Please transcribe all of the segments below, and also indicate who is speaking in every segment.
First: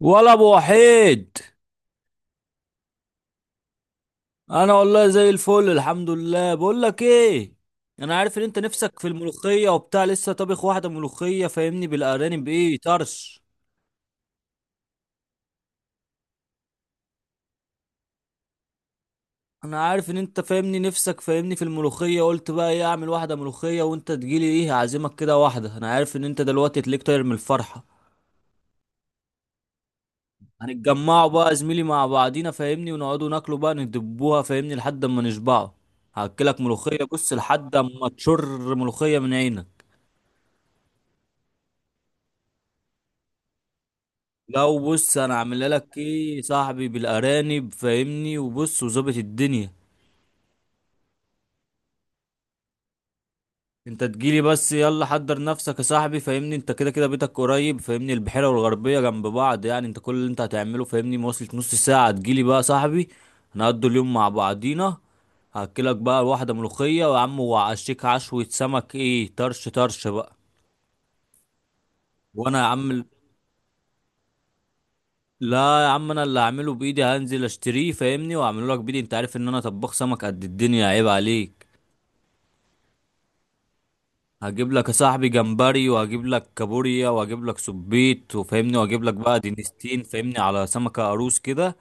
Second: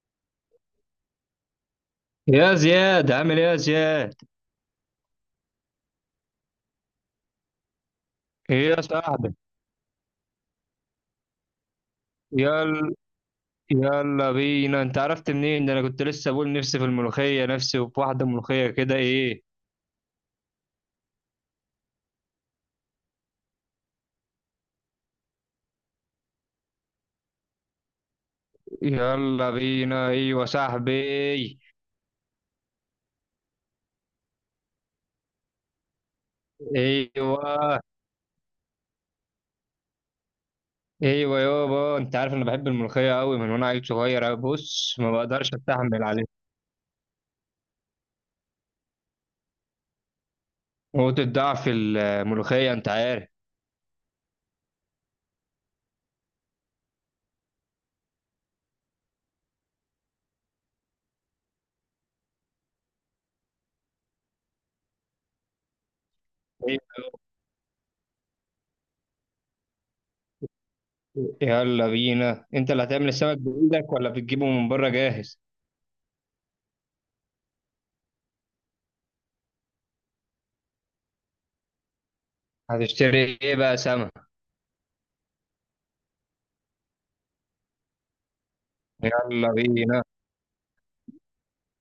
Speaker 1: ولا ابو وحيد.
Speaker 2: يا زياد، عامل ايه يا زياد؟
Speaker 1: انا والله زي الفل الحمد لله، بقول لك ايه، انا عارف ان انت
Speaker 2: ايه يا
Speaker 1: نفسك في
Speaker 2: صاحبي.
Speaker 1: الملوخيه وبتاع، لسه طابخ واحده ملوخيه فاهمني بالارانب، ايه
Speaker 2: يلا.
Speaker 1: طرش.
Speaker 2: يلا بينا، انت عرفت منين ده؟ انا كنت لسه بقول نفسي في الملوخيه، نفسي في واحده ملوخيه كده، ايه.
Speaker 1: انا عارف ان انت فاهمني نفسك فاهمني في الملوخيه، قلت بقى ايه اعمل واحده ملوخيه وانت تجيلي، ايه هعزمك كده واحده، انا عارف ان انت دلوقتي تليك طاير من الفرحه.
Speaker 2: يلا بينا. ايوه
Speaker 1: هنتجمعوا بقى يا
Speaker 2: صاحبي.
Speaker 1: زميلي مع بعضينا فاهمني، ونقعدوا ناكلوا بقى ندبوها فاهمني لحد اما نشبعوا. هاكلك ملوخيه بص
Speaker 2: ايوه.
Speaker 1: لحد اما تشر ملوخيه من عينك.
Speaker 2: ايوه يابا، انت عارف انا بحب الملوخيه قوي من وانا عيل صغير،
Speaker 1: لو
Speaker 2: بص ما
Speaker 1: بص انا
Speaker 2: بقدرش
Speaker 1: عامل لك
Speaker 2: استحمل عليها.
Speaker 1: ايه يا صاحبي بالارانب فاهمني وبص وظابط الدنيا.
Speaker 2: نقطه ضعف الملوخيه، انت عارف.
Speaker 1: انت تجيلي بس، يلا حضر نفسك يا صاحبي فاهمني، انت كده كده بيتك قريب فاهمني، البحيره والغربيه جنب بعض، يعني انت كل اللي انت هتعمله فاهمني مواصله نص ساعه تجيلي بقى يا صاحبي. هنقضي اليوم مع بعضينا. هاكلك بقى واحده ملوخيه، ويا عم وعشيك عشوه سمك، ايه طرش طرش بقى.
Speaker 2: يلا بينا.
Speaker 1: وانا يا
Speaker 2: انت اللي
Speaker 1: عم،
Speaker 2: هتعمل السمك بايدك ولا بتجيبه من بره جاهز؟
Speaker 1: لا يا عم انا اللي هعمله بايدي، هنزل اشتريه فاهمني واعمله لك بايدي، انت عارف ان انا طباخ سمك قد الدنيا، عيب عليك.
Speaker 2: هتشتري ايه بقى سمك؟
Speaker 1: هجيب لك يا صاحبي جمبري، وهجيب لك كابوريا، وهجيب لك سبيط وفاهمني، وهجيب لك بقى
Speaker 2: يلا
Speaker 1: دينستين
Speaker 2: بينا.
Speaker 1: فاهمني على سمكة قاروص كده.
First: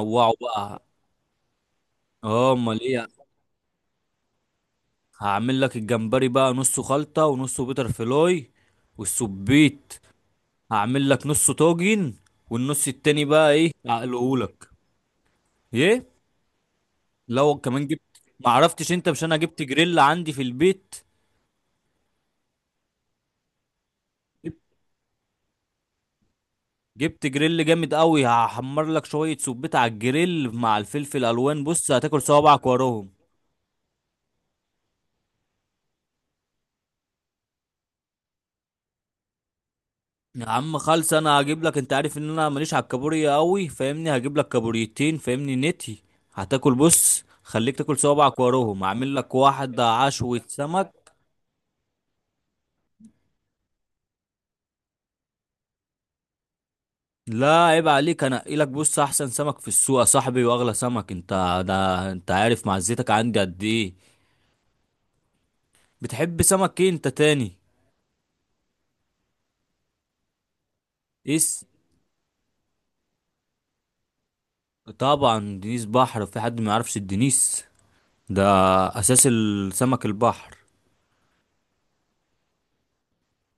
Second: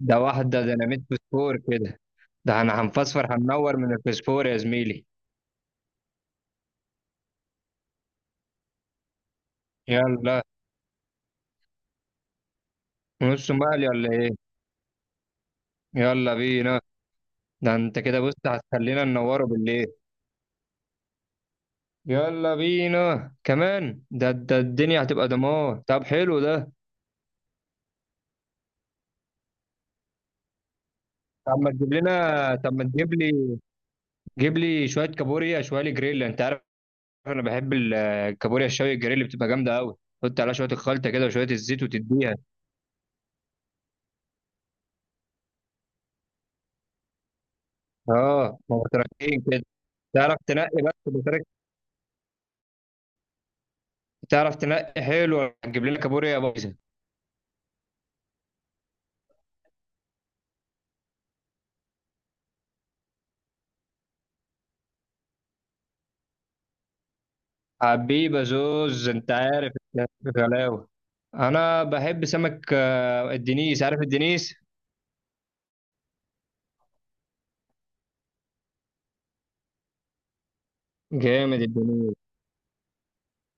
Speaker 2: ده واحدة
Speaker 1: بقى.
Speaker 2: ديناميت فسفور كده.
Speaker 1: اه
Speaker 2: ده
Speaker 1: امال
Speaker 2: انا
Speaker 1: ايه.
Speaker 2: هنفسفر، هننور من الفسفور يا زميلي.
Speaker 1: هعمل لك الجمبري بقى نصه خلطة ونصه بيتر فلاي، والسبيط
Speaker 2: يلا.
Speaker 1: هعمل لك نصه طاجن، والنص التاني
Speaker 2: نص
Speaker 1: بقى ايه
Speaker 2: مقلي ولا ايه؟
Speaker 1: اقلهولك. ايه.
Speaker 2: يلا بينا.
Speaker 1: لو
Speaker 2: ده
Speaker 1: كمان
Speaker 2: انت
Speaker 1: جبت،
Speaker 2: كده بص
Speaker 1: معرفتش
Speaker 2: هتخلينا
Speaker 1: انت مش انا
Speaker 2: ننوره
Speaker 1: جبت
Speaker 2: بالليل.
Speaker 1: جريل عندي في البيت.
Speaker 2: يلا بينا كمان، ده الدنيا هتبقى دمار، طب حلو ده.
Speaker 1: جبت جريل جامد قوي، هحمر لك شويه سبيت على الجريل مع الفلفل الوان، بص هتاكل صوابعك
Speaker 2: طب ما
Speaker 1: وراهم.
Speaker 2: تجيب لي، جيب لي شوية كابوريا، شوية جريل انت عارف. انا بحب الكابوريا الشوي، الجريل بتبقى جامدة قوي. حط
Speaker 1: يا
Speaker 2: عليها شوية
Speaker 1: عم
Speaker 2: الخلطة
Speaker 1: خالص
Speaker 2: كده
Speaker 1: انا
Speaker 2: وشوية
Speaker 1: هجيب لك،
Speaker 2: الزيت
Speaker 1: انت عارف ان
Speaker 2: وتديها.
Speaker 1: انا ماليش على الكابوريا قوي فاهمني، هجيب لك كابوريتين فاهمني نتي. هتاكل، بص خليك تاكل صوابعك
Speaker 2: اه، ما
Speaker 1: وراهم،
Speaker 2: هو
Speaker 1: هعمل لك
Speaker 2: تركين كده.
Speaker 1: واحد
Speaker 2: تعرف
Speaker 1: عشوة
Speaker 2: تنقي بس
Speaker 1: سمك.
Speaker 2: بطريقة، تعرف تنقي حلو، هتجيب لنا كابوريا بايظه.
Speaker 1: لا عيب عليك، انا لك بص احسن سمك في السوق يا صاحبي، واغلى سمك، انت ده انت عارف معزتك عندي قد ايه. بتحب سمك ايه انت تاني؟
Speaker 2: حبيبه زوز انت عارف، غلاوه.
Speaker 1: ايه؟
Speaker 2: انا بحب سمك الدنيس، عارف الدنيس؟
Speaker 1: طبعا دنيس بحر، في حد ما يعرفش الدنيس؟ ده اساس السمك البحر.
Speaker 2: جامد الدنيس.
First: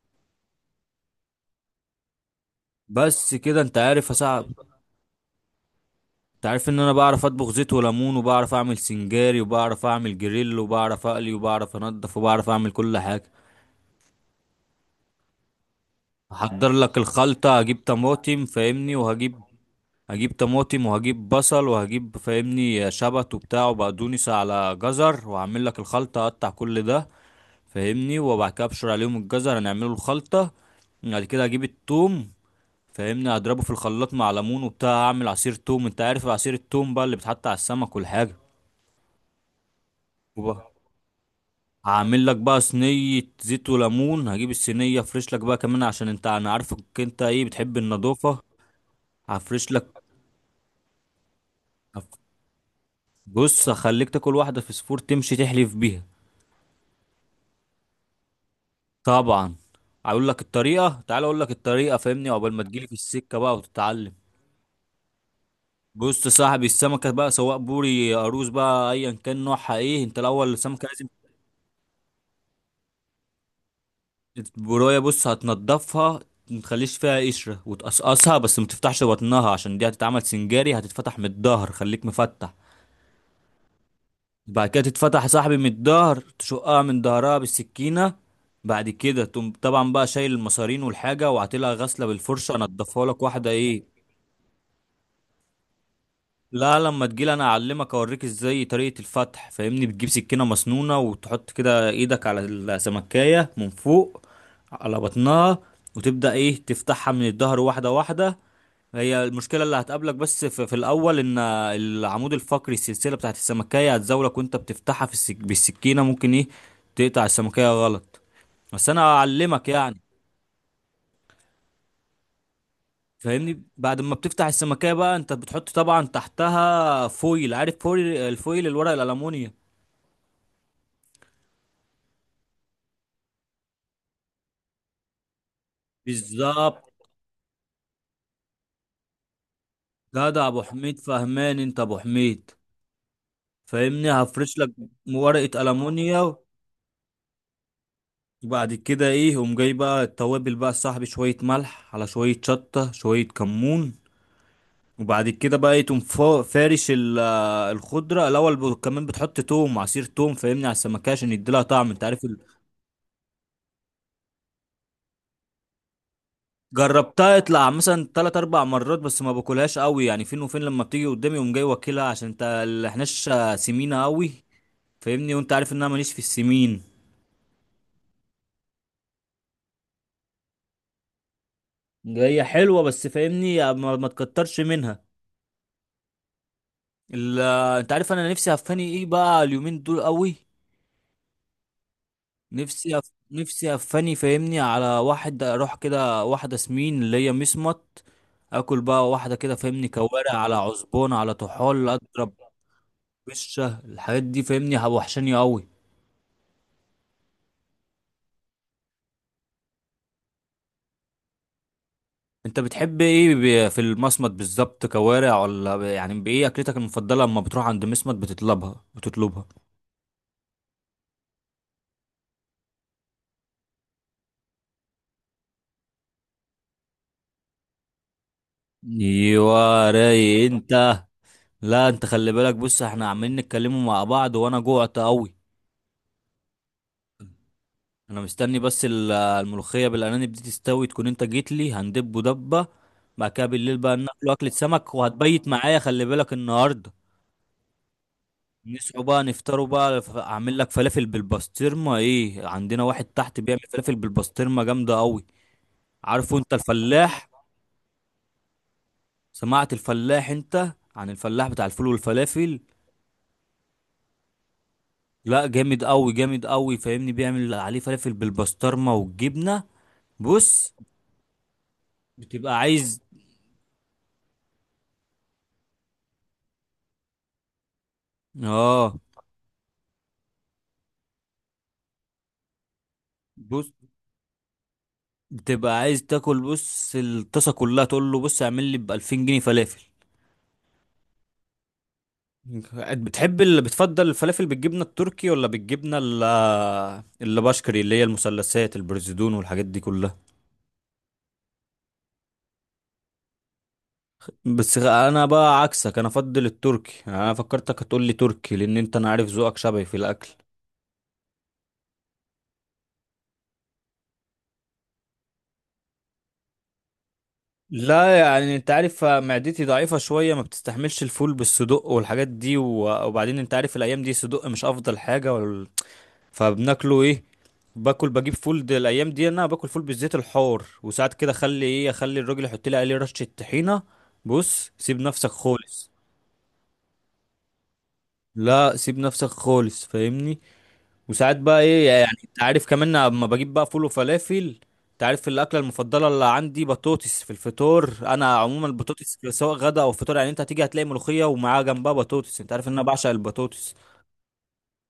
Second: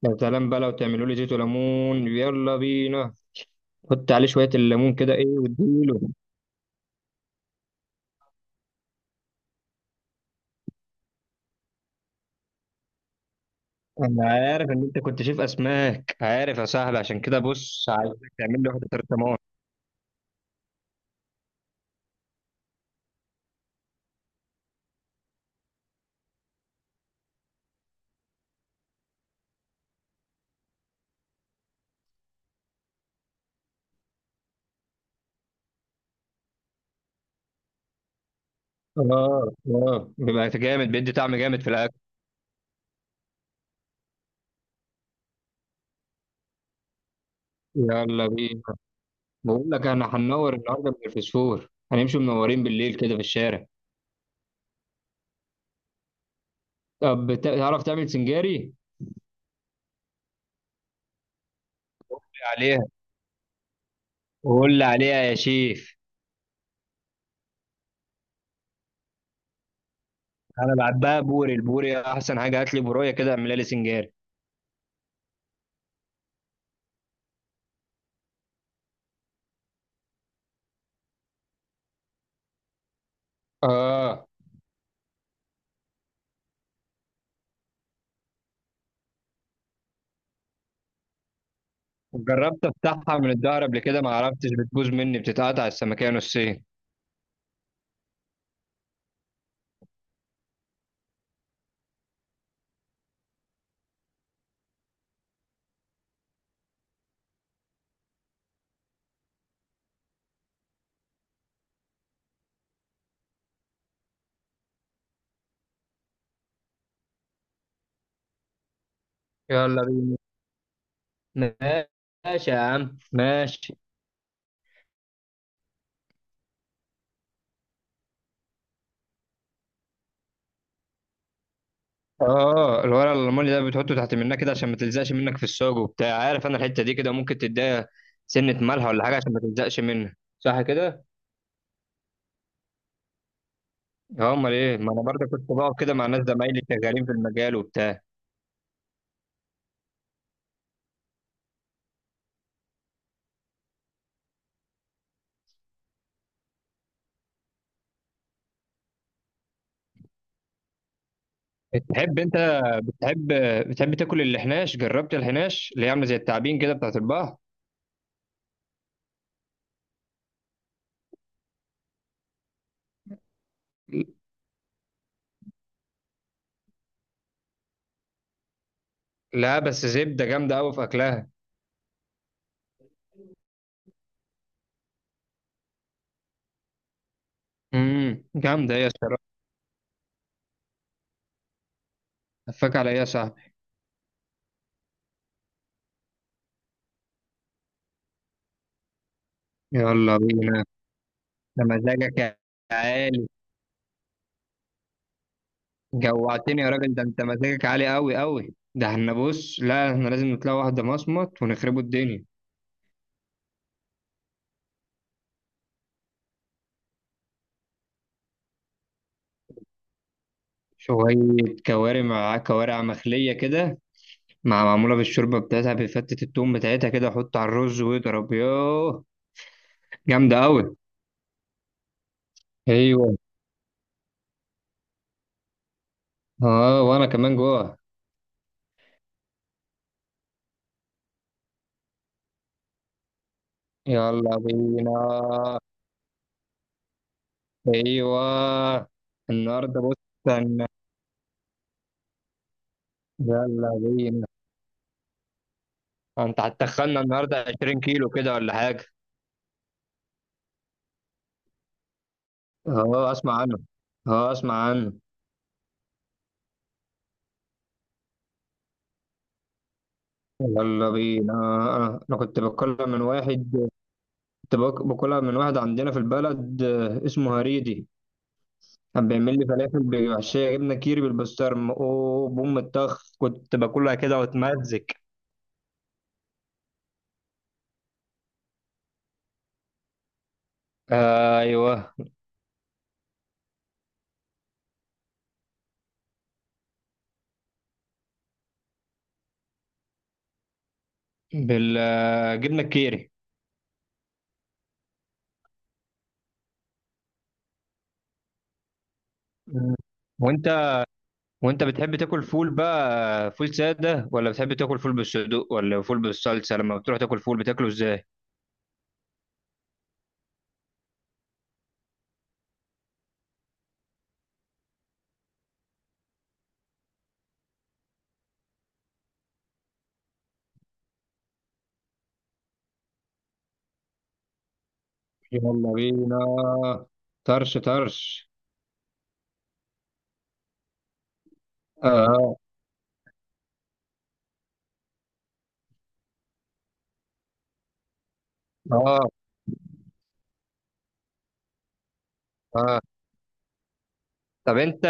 Speaker 2: يا سلام بقى لو تعملوا لي زيت وليمون، يلا بينا.
Speaker 1: بس كده انت
Speaker 2: حط
Speaker 1: عارف
Speaker 2: عليه
Speaker 1: صعب.
Speaker 2: شويه الليمون كده، ايه، واديله.
Speaker 1: انت عارف ان انا بعرف اطبخ زيت وليمون، وبعرف اعمل سنجاري، وبعرف اعمل جريل، وبعرف اقلي، وبعرف انضف، وبعرف اعمل كل حاجه.
Speaker 2: انا عارف ان انت كنت شايف اسماك عارف يا
Speaker 1: هحضر لك
Speaker 2: صاحبي، عشان كده
Speaker 1: الخلطه، هجيب
Speaker 2: بص عايزك
Speaker 1: طماطم
Speaker 2: تعمل لي واحده
Speaker 1: فاهمني
Speaker 2: ترتمان.
Speaker 1: وهجيب، هجيب طماطم وهجيب بصل وهجيب فاهمني شبت وبتاع وبقدونس على جزر، وهعمل لك الخلطه اقطع كل ده فاهمني، وبعد كده ابشر عليهم الجزر هنعمله الخلطه. بعد كده اجيب التوم فاهمني، هضربه في الخلاط مع ليمون وبتاع، هعمل عصير توم، انت عارف عصير التوم بقى اللي بيتحط على السمك والحاجه.
Speaker 2: اه اه، بيبقى
Speaker 1: وبقى
Speaker 2: جامد، بيدي طعم جامد في الاكل.
Speaker 1: هعمل لك بقى صينيه زيت وليمون، هجيب الصينيه افرش لك بقى كمان عشان انت انا عارفك انت ايه بتحب
Speaker 2: يلا
Speaker 1: النظافه.
Speaker 2: بينا. بقول
Speaker 1: هفرش
Speaker 2: لك
Speaker 1: لك.
Speaker 2: انا هننور النهارده من الفسفور،
Speaker 1: هف-
Speaker 2: هنمشي منورين بالليل كده في الشارع.
Speaker 1: بص هخليك تاكل واحده فسفور تمشي تحلف بيها.
Speaker 2: طب تعرف تعمل سنجاري؟
Speaker 1: طبعا. هقول لك الطريقه، تعال اقول لك الطريقه فاهمني، عقبال ما
Speaker 2: عليها،
Speaker 1: تجيلي في السكه بقى وتتعلم.
Speaker 2: قول لي عليها يا شيف.
Speaker 1: بص يا صاحبي، السمكه بقى سواء بوري قاروص بقى ايا كان نوعها، ايه انت الاول
Speaker 2: انا
Speaker 1: السمكه لازم.
Speaker 2: بحبها بوري، البوري احسن حاجه، هات لي بوريه كده اعملها لي سنجاري.
Speaker 1: البرويه بص هتنضفها، متخليش فيها قشرة، وتقصقصها بس ما تفتحش بطنها عشان دي هتتعمل سنجاري، هتتفتح من الظهر، خليك مفتح.
Speaker 2: اه.
Speaker 1: بعد كده تتفتح يا صاحبي من الظهر، تشقها من ظهرها بالسكينة. بعد كده تقوم طبعا بقى شايل المصارين والحاجة، وعاطلها غسلة بالفرشة
Speaker 2: جربت
Speaker 1: انضفها
Speaker 2: افتحها
Speaker 1: لك
Speaker 2: من
Speaker 1: واحدة
Speaker 2: الظهر قبل
Speaker 1: ايه.
Speaker 2: كده ما عرفتش، بتبوظ مني، بتتقطع السمكيه نصين.
Speaker 1: لا لما تجيلي انا اعلمك اوريك ازاي طريقة الفتح فاهمني، بتجيب سكينة مسنونة وتحط كده ايدك على السمكية من فوق على بطنها، وتبدأ ايه تفتحها من الظهر واحدة واحدة. هي المشكلة اللي هتقابلك بس في الاول ان العمود الفقري السلسلة بتاعت السمكية هتزاولك وانت بتفتحها بالسكينة، ممكن ايه تقطع السمكية غلط. بس انا اعلمك
Speaker 2: يلا
Speaker 1: يعني.
Speaker 2: بينا. ماشي يا عم،
Speaker 1: فاهمني
Speaker 2: ماشي.
Speaker 1: بعد ما بتفتح السمكية بقى انت بتحط طبعا تحتها فويل، عارف فويل، الفويل الورق الألموني.
Speaker 2: اه، الورق الالماني ده بتحطه تحت منها كده عشان ما تلزقش منك في الساج وبتاع، عارف انا الحته
Speaker 1: بالظبط.
Speaker 2: دي كده ممكن تديها سنه ملح ولا حاجه عشان ما تلزقش منها،
Speaker 1: جدع
Speaker 2: صح
Speaker 1: ابو حميد،
Speaker 2: كده.
Speaker 1: فهمان انت ابو حميد. فاهمني
Speaker 2: اه امال
Speaker 1: هفرش لك
Speaker 2: ايه، ما انا برضه كنت
Speaker 1: ورقه
Speaker 2: بقعد كده مع ناس
Speaker 1: المونيا،
Speaker 2: زمايلي شغالين في المجال وبتاع.
Speaker 1: وبعد كده ايه قوم جاي بقى التوابل بقى صاحبي، شويه ملح على شويه شطه شويه كمون. وبعد كده بقى ايه تقوم فارش الخضره الاول، كمان بتحط توم، عصير توم فاهمني على السمكه عشان يديلها طعم، انت
Speaker 2: بتحب
Speaker 1: عارف
Speaker 2: انت بتحب بتحب تاكل الحناش؟ جربت الحناش اللي هي عامله زي التعابين كده بتاعت
Speaker 1: جربتها
Speaker 2: البحر؟
Speaker 1: يطلع مثلا تلات اربع مرات، بس ما باكلهاش قوي يعني، فين وفين لما بتيجي قدامي قوم جاي واكلها، عشان انت اللي احناش سمينه قوي فاهمني، وانت عارف ان انا ماليش في السمين.
Speaker 2: لا بس زبده جامده قوي في اكلها.
Speaker 1: هي حلوه بس فاهمني ما تكترش منها. ال- انت عارف انا نفسي
Speaker 2: جامده
Speaker 1: هفاني
Speaker 2: هي
Speaker 1: ايه
Speaker 2: الصراحه.
Speaker 1: بقى اليومين دول قوي.
Speaker 2: هفاك على ايه يا صاحبي؟
Speaker 1: نفسي هفاني فاهمني على واحد اروح كده واحده سمين اللي هي مسمط، اكل بقى واحده كده فاهمني
Speaker 2: يلا
Speaker 1: كوارع على
Speaker 2: بينا.
Speaker 1: عزبون على
Speaker 2: ده
Speaker 1: طحال
Speaker 2: مزاجك
Speaker 1: اضرب.
Speaker 2: يا عالي.
Speaker 1: بشه الحاجات دي فاهمني وحشاني قوي.
Speaker 2: جوعتني يا راجل، ده انت مزاجك عالي قوي قوي، ده احنا بص، لا احنا لازم نطلع واحدة مصمت ونخربوا الدنيا.
Speaker 1: انت بتحب ايه في المصمت بالظبط، كوارع ولا يعني بايه اكلتك المفضله اما بتروح عند مسمط بتطلبها؟ بتطلبها
Speaker 2: شوية كوارع، مع كوارع مخلية كده، مع معمولة بالشوربة بتاعتها، بفتة التوم بتاعتها كده، حط على الرز واضرب يوه.
Speaker 1: ايوه
Speaker 2: جامدة
Speaker 1: راي
Speaker 2: قوي.
Speaker 1: انت. لا انت خلي بالك، بص احنا
Speaker 2: ايوه.
Speaker 1: عمالين نتكلموا مع بعض وانا جوعت قوي.
Speaker 2: اه وانا كمان جوه.
Speaker 1: انا مستني بس الملوخيه بالارانب دي تستوي تكون انت جيت لي، هندب دبه. بعد كده بالليل بقى ناكل
Speaker 2: يلا
Speaker 1: اكله سمك، وهتبيت
Speaker 2: بينا.
Speaker 1: معايا خلي بالك النهارده.
Speaker 2: ايوه.
Speaker 1: نصحوا بقى نفطروا
Speaker 2: النهارده بص،
Speaker 1: بقى، اعمل
Speaker 2: هن-
Speaker 1: لك فلافل بالبسطرمه، ايه عندنا واحد تحت بيعمل
Speaker 2: يلا
Speaker 1: فلافل
Speaker 2: بينا.
Speaker 1: بالبسطرمه جامده قوي. عارفه
Speaker 2: انت
Speaker 1: انت
Speaker 2: هتخنا
Speaker 1: الفلاح؟
Speaker 2: النهارده 20 كيلو كده ولا حاجة؟
Speaker 1: سمعت الفلاح انت عن الفلاح بتاع الفول والفلافل؟
Speaker 2: اه اسمع عنه، اه اسمع عنه.
Speaker 1: لا جامد قوي، جامد قوي فاهمني بيعمل عليه فلافل بالبسطرمه والجبنه. بص.
Speaker 2: يلا بينا. انا كنت
Speaker 1: بتبقى
Speaker 2: باكلها
Speaker 1: عايز.
Speaker 2: من واحد، كنت باكلها من واحد عندنا في البلد، اسمه هريدي.
Speaker 1: اه.
Speaker 2: كان بيعمل لي فلافل بمحشيه جبنه كيري بالبسطرمه، اوه بوم الطخ، كنت
Speaker 1: بص
Speaker 2: باكلها كده واتمزج.
Speaker 1: بتبقى عايز تاكل بص الطاسه كلها، تقول له بص اعمل لي ب 2000 جنيه فلافل.
Speaker 2: آه، ايوه.
Speaker 1: بتحب اللي بتفضل الفلافل بالجبنه التركي ولا بالجبنه اللي بشكري اللي هي المثلثات البرزدون والحاجات دي كلها؟
Speaker 2: بالجبنه الكيري.
Speaker 1: بس انا بقى عكسك، انا افضل التركي، انا فكرتك هتقول لي تركي لان انت انا عارف ذوقك
Speaker 2: مم.
Speaker 1: شبهي في الاكل.
Speaker 2: وانت وانت بتحب تاكل فول بقى، فول ساده ولا بتحب تاكل فول بالصدوق ولا فول بالصلصه؟ لما بتروح تاكل فول بتاكله ازاي؟
Speaker 1: لا يعني انت عارف معدتي ضعيفة شوية ما بتستحملش الفول بالصدق والحاجات دي، وبعدين انت عارف الايام دي صدق مش افضل حاجة، فبناكله ايه، باكل بجيب فول دي الايام دي، انا باكل فول بالزيت الحار، وساعات كده اخلي ايه اخلي الراجل يحط لي عليه رشة طحينة. بص سيب نفسك
Speaker 2: يلا
Speaker 1: خالص.
Speaker 2: بينا. طرش طرش.
Speaker 1: لا سيب نفسك خالص فاهمني. وساعات بقى ايه يعني
Speaker 2: اه
Speaker 1: انت عارف كمان اما بجيب بقى فول وفلافل. انت عارف الاكله المفضله اللي عندي بطاطس في الفطار، انا عموما
Speaker 2: اه
Speaker 1: البطاطس سواء غدا او فطار، يعني انت هتيجي هتلاقي ملوخيه ومعاها جنبها بطاطس، انت عارف ان
Speaker 2: اه.
Speaker 1: انا بعشق البطاطس.
Speaker 2: طب انت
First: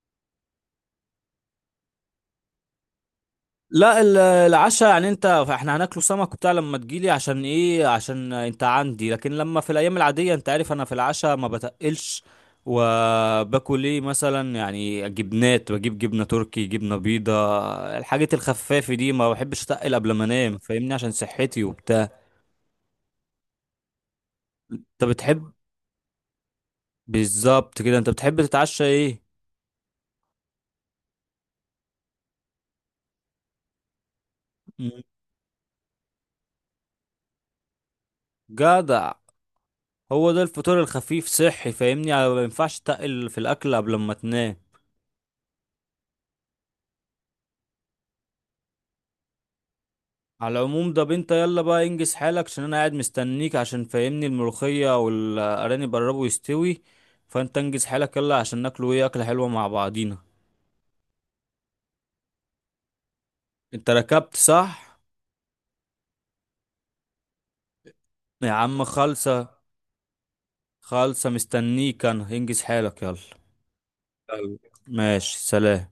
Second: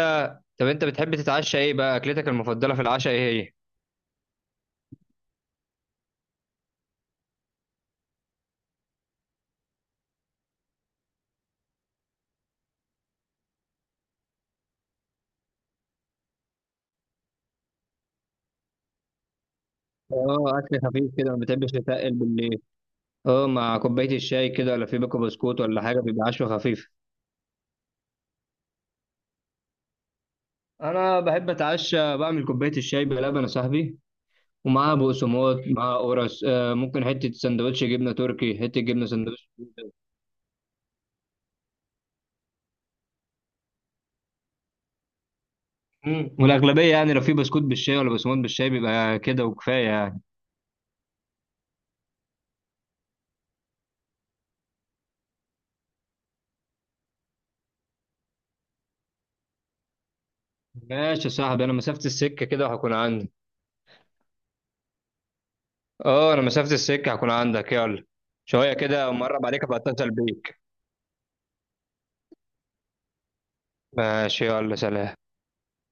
Speaker 2: طب انت بتحب تتعشى ايه بقى؟ اكلتك المفضله في العشاء ايه هي؟
Speaker 1: لا العشاء يعني، انت احنا هناكله سمك وبتاع لما تجيلي عشان ايه عشان انت عندي، لكن لما في الايام العادية انت عارف انا في العشاء ما بتقلش، وباكل ايه مثلا يعني جبنات، بجيب جبنة تركي جبنة بيضة، الحاجات الخفافة دي ما بحبش اتقل قبل ما انام
Speaker 2: اه اكل
Speaker 1: فاهمني عشان
Speaker 2: خفيف كده، ما
Speaker 1: صحتي
Speaker 2: بتحبش تتقل
Speaker 1: وبتاع.
Speaker 2: بالليل. اه مع كوبايه الشاي كده، ولا في
Speaker 1: انت
Speaker 2: بيكو
Speaker 1: بتحب
Speaker 2: بسكوت ولا حاجه بيبقى عشوه خفيفه.
Speaker 1: بالظبط كده، انت بتحب تتعشى ايه؟
Speaker 2: انا بحب اتعشى بعمل كوبايه الشاي بلبن يا صاحبي، ومعاها
Speaker 1: مم.
Speaker 2: بقسماط، معاها قرص، ممكن حته سندوتش جبنه تركي، حته جبنه
Speaker 1: جدع،
Speaker 2: سندوتش.
Speaker 1: هو ده الفطور الخفيف صحي فاهمني، يعني ما ينفعش تقل في الاكل قبل ما تنام.
Speaker 2: مم. والاغلبيه يعني لو في بسكوت بالشاي ولا بقسماط بالشاي بيبقى كده وكفايه يعني.
Speaker 1: على العموم ده انت يلا بقى انجز حالك عشان انا قاعد مستنيك عشان فاهمني الملوخية والارانب قربوا يستوي، فانت انجز حالك يلا عشان ناكلوا ايه اكلة حلوة مع بعضينا.
Speaker 2: ماشي يا صاحبي، انا مسافه السكه كده وهكون عندي.
Speaker 1: انت ركبت صح؟
Speaker 2: اه انا مسافة السكة هكون عندك، يلا.
Speaker 1: يا
Speaker 2: شوية
Speaker 1: عم
Speaker 2: كده مرة
Speaker 1: خالصة.
Speaker 2: عليك، ابقى اتصل بيك.
Speaker 1: خالصة مستنيك انا، انجز حالك يلا.
Speaker 2: ماشي
Speaker 1: يلا.
Speaker 2: يلا، سلام.
Speaker 1: ماشي سلام.